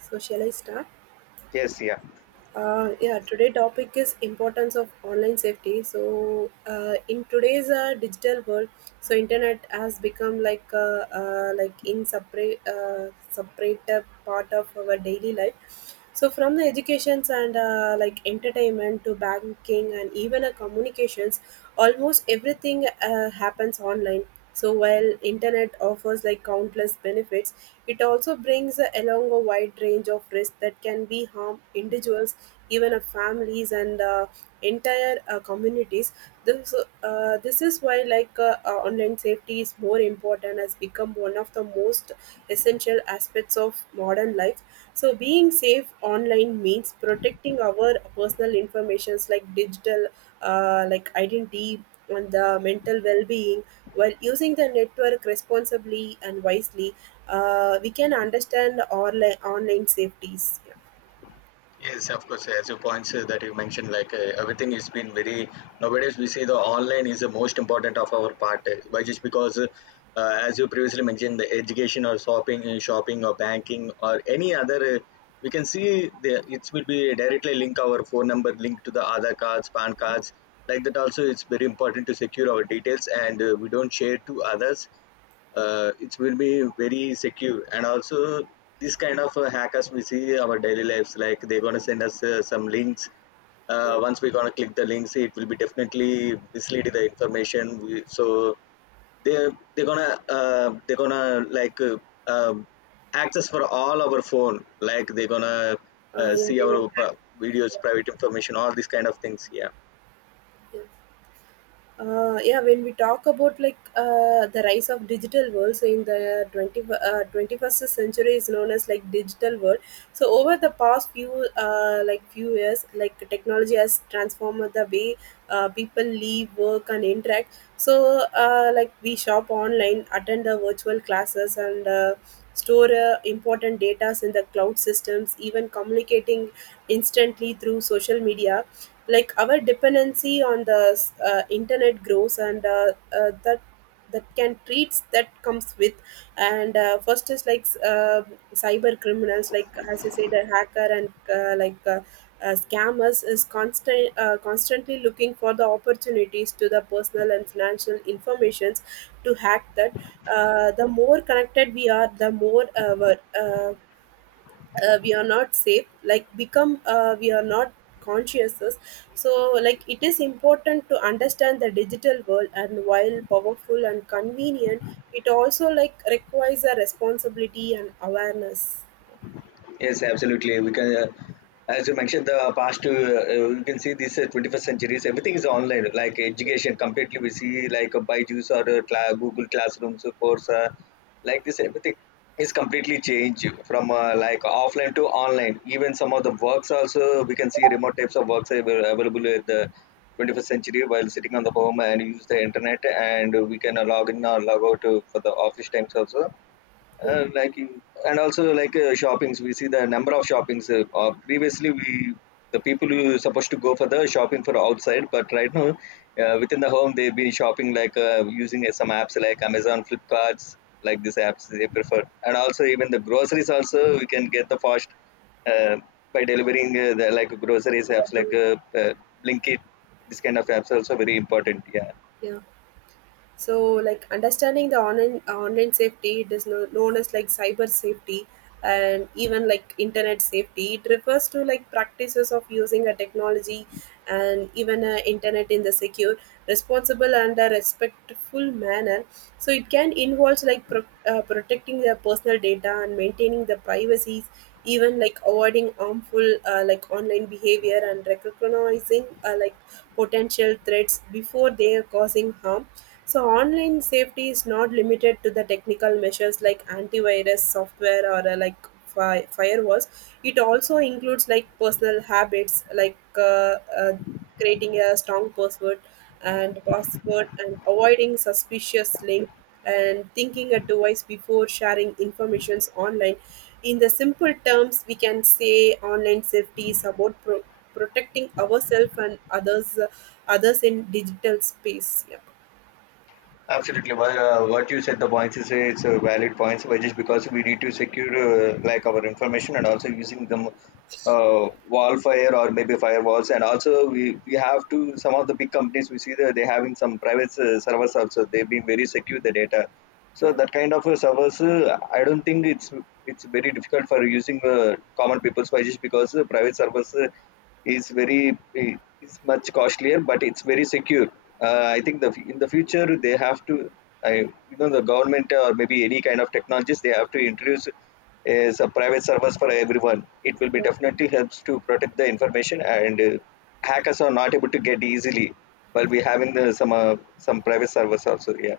So shall I start? Yes, yeah. Yeah, today topic is importance of online safety. So in today's digital world, so internet has become like like in separate separate part of our daily life. So from the educations and like entertainment to banking and even communications, almost everything happens online so while internet offers like countless benefits, it also brings along a wide range of risks that can be harm individuals, even families and entire communities. this this is why online safety is more important, has become one of the most essential aspects of modern life. So being safe online means protecting our personal informations like digital, like identity and the mental well-being while using the network responsibly and wisely, we can understand online safeties. Yeah, Yes, of course. As you points that you mentioned, like everything has been very nowadays. We see the online is the most important of our part, by just because, as you previously mentioned, the education or shopping, shopping or banking or any other, we can see the it will be directly link our phone number linked to the other cards, PAN cards. Like that also, it's very important to secure our details and we don't share to others it will be very secure and also this kind of hackers we see our daily lives like they're going to send us some links yeah, once we're going to click the links it will be definitely mislead the information we, so they're going to they're going to like um, access for all our phone like they're going to yeah see they our will have. Videos Yeah. private information all these kind of things, yeah. Yeah when we talk about like the rise of digital world, so in the 20, 21st century is known as like digital world. So over the past few like few years, like technology has transformed the way people live, work and interact. So like we shop online, attend the virtual classes and store important data in the cloud systems, even communicating instantly through social media, like our dependency on the internet grows and that can treats that comes with. And first is like cyber criminals, like as you said, a hacker and scammers is constant, constantly looking for the opportunities to the personal and financial informations to hack that. The more connected we are, the more we are not safe, like become, we are not conscious. So like it is important to understand the digital world, and while powerful and convenient, it also like requires a responsibility and awareness. Yes, absolutely. We can, as you mentioned, the past two, you can see this 21st centuries, everything is online, like education completely. We see like a Byju's or a Google Classrooms course, like this, everything is completely changed from like offline to online. Even some of the works also, we can see remote types of works are available at the 21st century while sitting on the home and use the internet and we can log in or log out for the office times also, uh, like in- and also like shoppings we see the number of shoppings previously we the people who supposed to go for the shopping for outside but right now within the home they've been shopping like using some apps like amazon flipkarts, like these apps they prefer and also even the groceries also we can get the fast uh, by delivering the like groceries yeah, apps like do- blinkit, this kind of apps also very important, yeah. yeah. So like understanding the online safety, it is known as like cyber safety, and even like internet safety, it refers to like practices of using a technology and even a internet in the secure, responsible and a respectful manner. So it can involve like protecting their personal data and maintaining the privacies, even like avoiding harmful like online behavior and recognizing like potential threats before they are causing harm. So online safety is not limited to the technical measures like antivirus software or like firewalls. It also includes like personal habits, like creating a strong password and password, and avoiding suspicious link, and thinking a device before sharing informations online. In the simple terms, we can say online safety is about protecting ourselves and others, others in digital space. Yeah. Absolutely, but what you said the points is it's a valid points, but just because we need to secure like our information and also using them uh, wall fire or maybe firewalls, and also we have to some of the big companies we see that they having some private servers also they've been very secure the data. So that kind of servers, I don't think it's very difficult for using common people's wise because private servers is very is much costlier, but it's very secure. I think the in the future they have to, I you know, the government or maybe any kind of technologies they have to introduce is a private servers for everyone. It will be definitely helps to protect the information and hackers are not able to get easily while we having the, some private servers also. Yeah.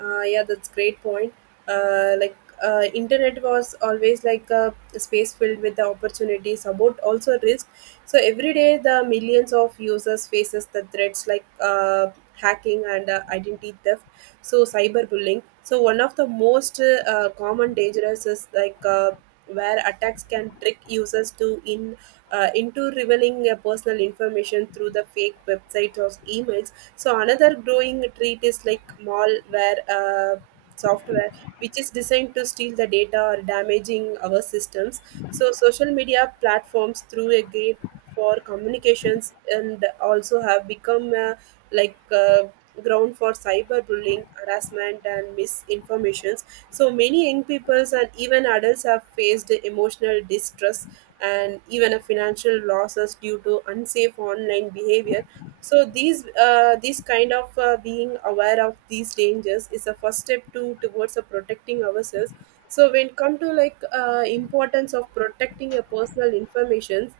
Yeah, that's great point. Uh, like Internet was always like a space filled with the opportunities, about also risk. So every day, the millions of users faces the threats like hacking and identity theft, so cyberbullying. So one of the most common dangers is like where attacks can trick users to in, into revealing personal information through the fake websites or emails. So another growing treat is like malware. Software which is designed to steal the data or damaging our systems. So social media platforms through a gate for communications and also have become like uh, ground for cyberbullying, harassment and misinformations. So many young peoples and even adults have faced emotional distress and even a financial losses due to unsafe online behavior. So these kind of, being aware of these dangers is a first step to towards protecting ourselves. So when come to like importance of protecting your personal information,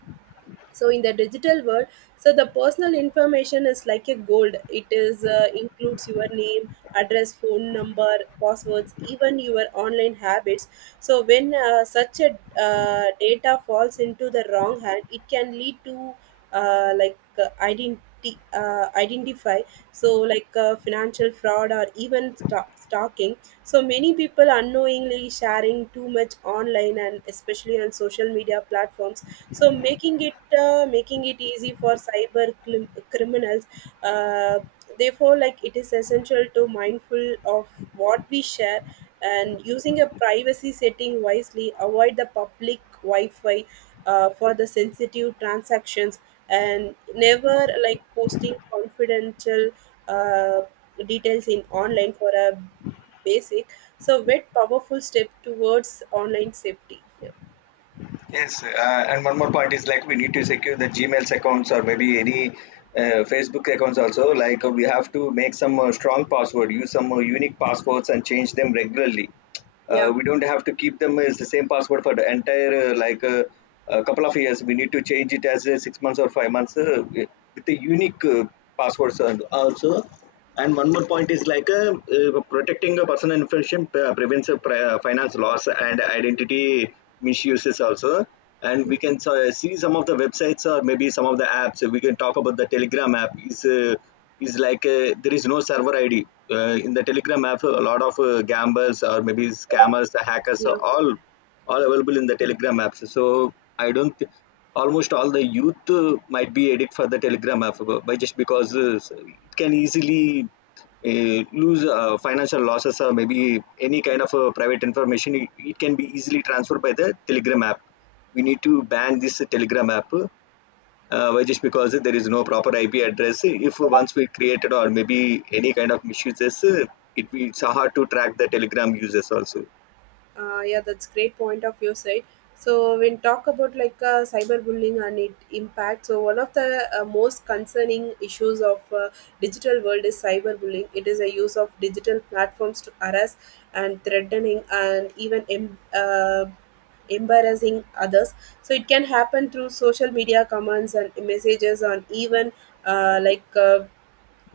so in the digital world, so the personal information is like a gold. It is includes your name, address, phone number, passwords, even your online habits. So when such a data falls into the wrong hand, it can lead to like identity identify, so like financial fraud or even stalking. So many people unknowingly sharing too much online, and especially on social media platforms, so making it easy for cyber criminals. uh, Therefore like it is essential to mindful of what we share and using a privacy setting wisely, avoid the public wi-fi for the sensitive transactions, and never like posting confidential uh, details in online for a basic. So wet powerful step towards online safety, yeah. Yes, and one more point is like we need to secure the Gmail's accounts or maybe any Facebook accounts also. Like we have to make some strong password, use some unique passwords, and change them regularly. Yeah, We don't have to keep them as the same password for the entire a couple of years. We need to change it as 6 months or 5 months with the unique passwords and also. And one more point is like protecting the personal information prevents finance loss and identity misuses also, and we can see some of the websites or maybe some of the apps, we can talk about the telegram app is like there is no server id in the telegram app a lot of gamblers or maybe scammers hackers yeah, all available in the telegram apps, so I don't thi- almost all the youth might be addicted for the telegram app by just because it can easily lose financial losses or maybe any kind of private information, it can be easily transferred by the telegram app. We need to ban this telegram app. Why just because there is no proper ip address if once we created or maybe any kind of misuses it will it's hard to track the telegram users also. Yeah. That's great point of your side. So when talk about like cyberbullying and it impact, so one of the most concerning issues of digital world is cyberbullying. It is a use of digital platforms to harass and threatening and even uh, embarrassing others. So it can happen through social media comments and messages on even uh, like. Uh,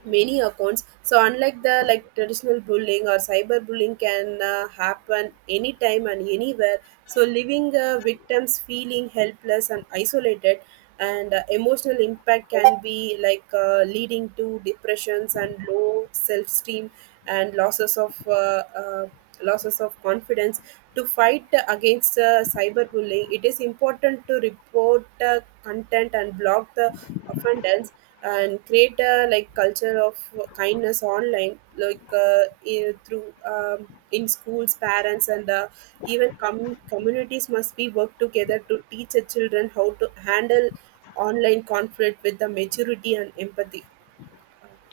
many accounts. So unlike the like traditional bullying or cyber bullying can happen anytime and anywhere, so leaving victims feeling helpless and isolated, and emotional impact can be like leading to depressions and low self-esteem, and uh, losses of confidence. To fight against cyberbullying, it is important to report content and block the offenders and create a like culture of kindness online. Through in schools, parents and even communities must be work together to teach the children how to handle online conflict with the maturity and empathy,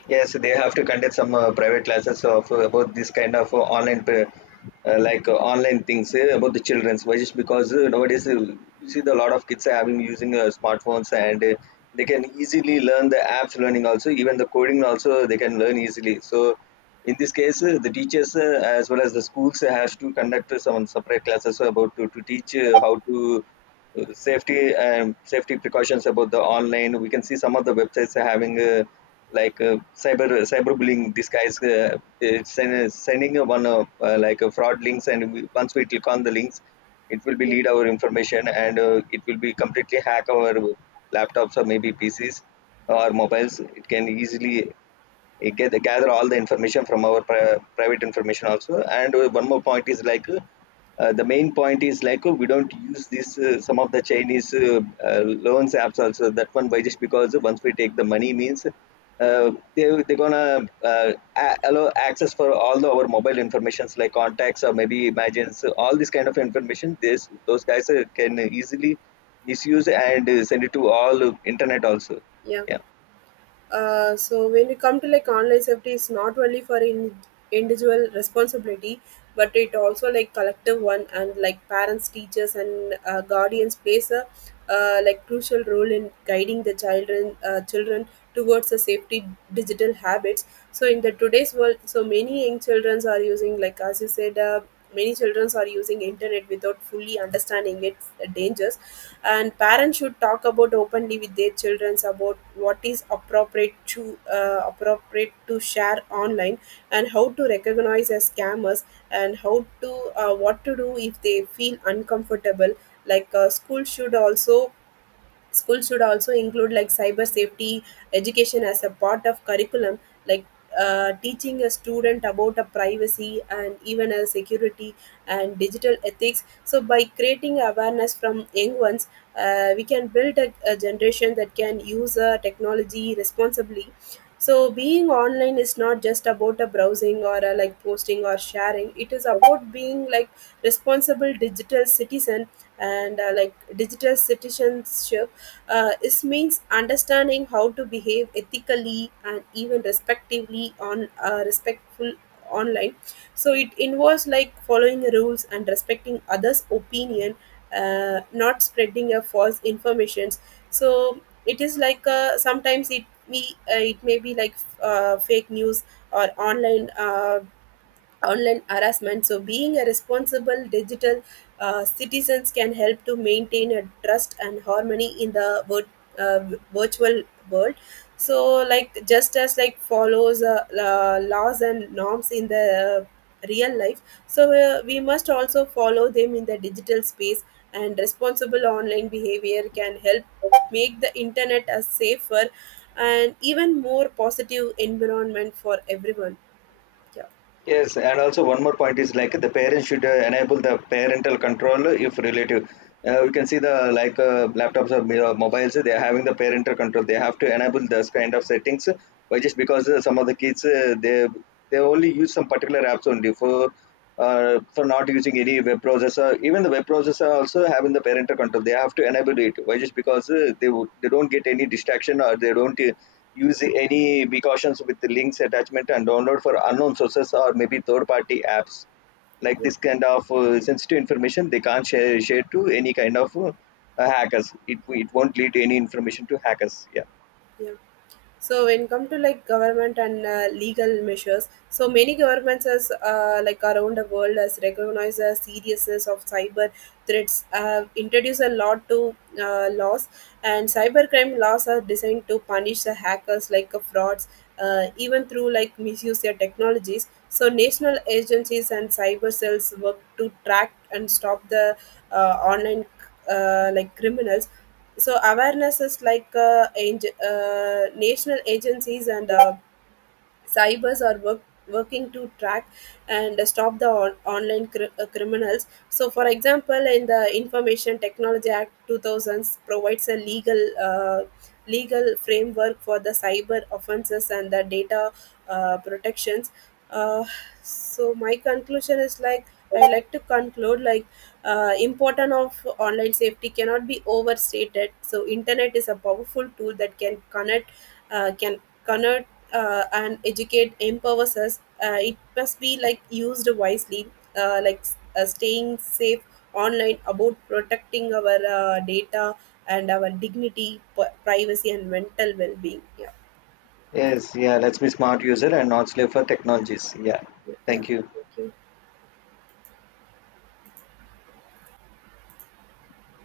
Yes, they have to conduct some private classes of about this kind of online, like online things about the childrens. Why just because nowadays you see the lot of kids are having using smartphones and they can easily learn the apps learning also, even the coding also they can learn easily. So in this case, the teachers as well as the schools has to conduct some separate classes about to teach how to safety, safety precautions about the online. We can see some of the websites are having like cyberbullying disguise, it's sending one like fraud links, and we, once we click on the links, it will be lead our information and it will be completely hack our laptops or maybe PCs or mobiles. It can easily you get gather all the information from our private information also. And one more point is like the main point is like we don't use this some of the chinese uh, loans apps also, that one why just because once we take the money means uh, they're gonna uh, allow access for all the, our mobile informations like contacts or maybe imagines, all this kind of information this those guys can easily misuse and send it to all internet also, yeah. yeah. So when we come to like online safety, it's not only for in individual responsibility, but it also like collective one, and like parents, teachers and guardians plays a like crucial role in guiding the children towards the safety digital habits. So in the today's world, so many young children are using like, as you said, many children are using internet without fully understanding its dangers, and parents should talk about openly with their children about what is appropriate to appropriate to share online, and how to recognize as scammers, and how to what to do if they feel uncomfortable. Like uh, school should also Schools should also include like cyber safety education as a part of curriculum, like teaching a student about a privacy and even a security and digital ethics. So by creating awareness from young ones, we can build a generation that can use technology responsibly. So being online is not just about a browsing or a like posting or sharing, it is about being like responsible digital citizen. And like digital citizenship is means understanding how to behave ethically and even respectively on, respectful online. So it involves like following rules and respecting others opinion, not spreading a false informations. So it is like, uh, sometimes it me it may be like fake news or online harassment. So being a responsible digital citizens can help to maintain a trust and harmony in the virtual world. So like just as like follows laws and norms in the real life, so we must also follow them in the digital space. And responsible online behavior can help make the internet a safer and even more positive environment for everyone. Yeah, Yes, and also one more point is like the parents should enable the parental control if relative. We can see the like laptops or mobiles, they are having the parental control. They have to enable those kind of settings, but just because some of the kids they only use some particular apps only for not using any web processor. Even the web processor also having the parental control. They have to enable it. Why? Just because they would, they don't get any distraction or they don't use any precautions with the links attachment and download for unknown sources or maybe third party apps. Like yeah, this kind of sensitive information, they can't share to any kind of hackers. It won't lead to any information to hackers. Yeah. yeah. So when come to like government and legal measures, so many governments as like around the world has recognized the seriousness of cyber threats, have introduced a lot to laws, and cybercrime laws are designed to punish the hackers like frauds, even through like misuse their technologies. So national agencies and cyber cells work to track and stop the online like criminals. So awareness is like national agencies and cybers are working to track and stop the online criminals. So for example, in the Information Technology Act 2000s provides a legal framework for the cyber offenses and the data protections. Uh, so my conclusion is like, I like to conclude like important of online safety cannot be overstated. So internet is a powerful tool that can connect and educate, empowers us. It must be like used wisely. uh, like Staying safe online about protecting our data and our dignity, privacy and mental well-being, yeah, Yes. Yeah. Let's be smart user and not slave for technologies. Yeah. yeah, yeah. Thank you. Thank you.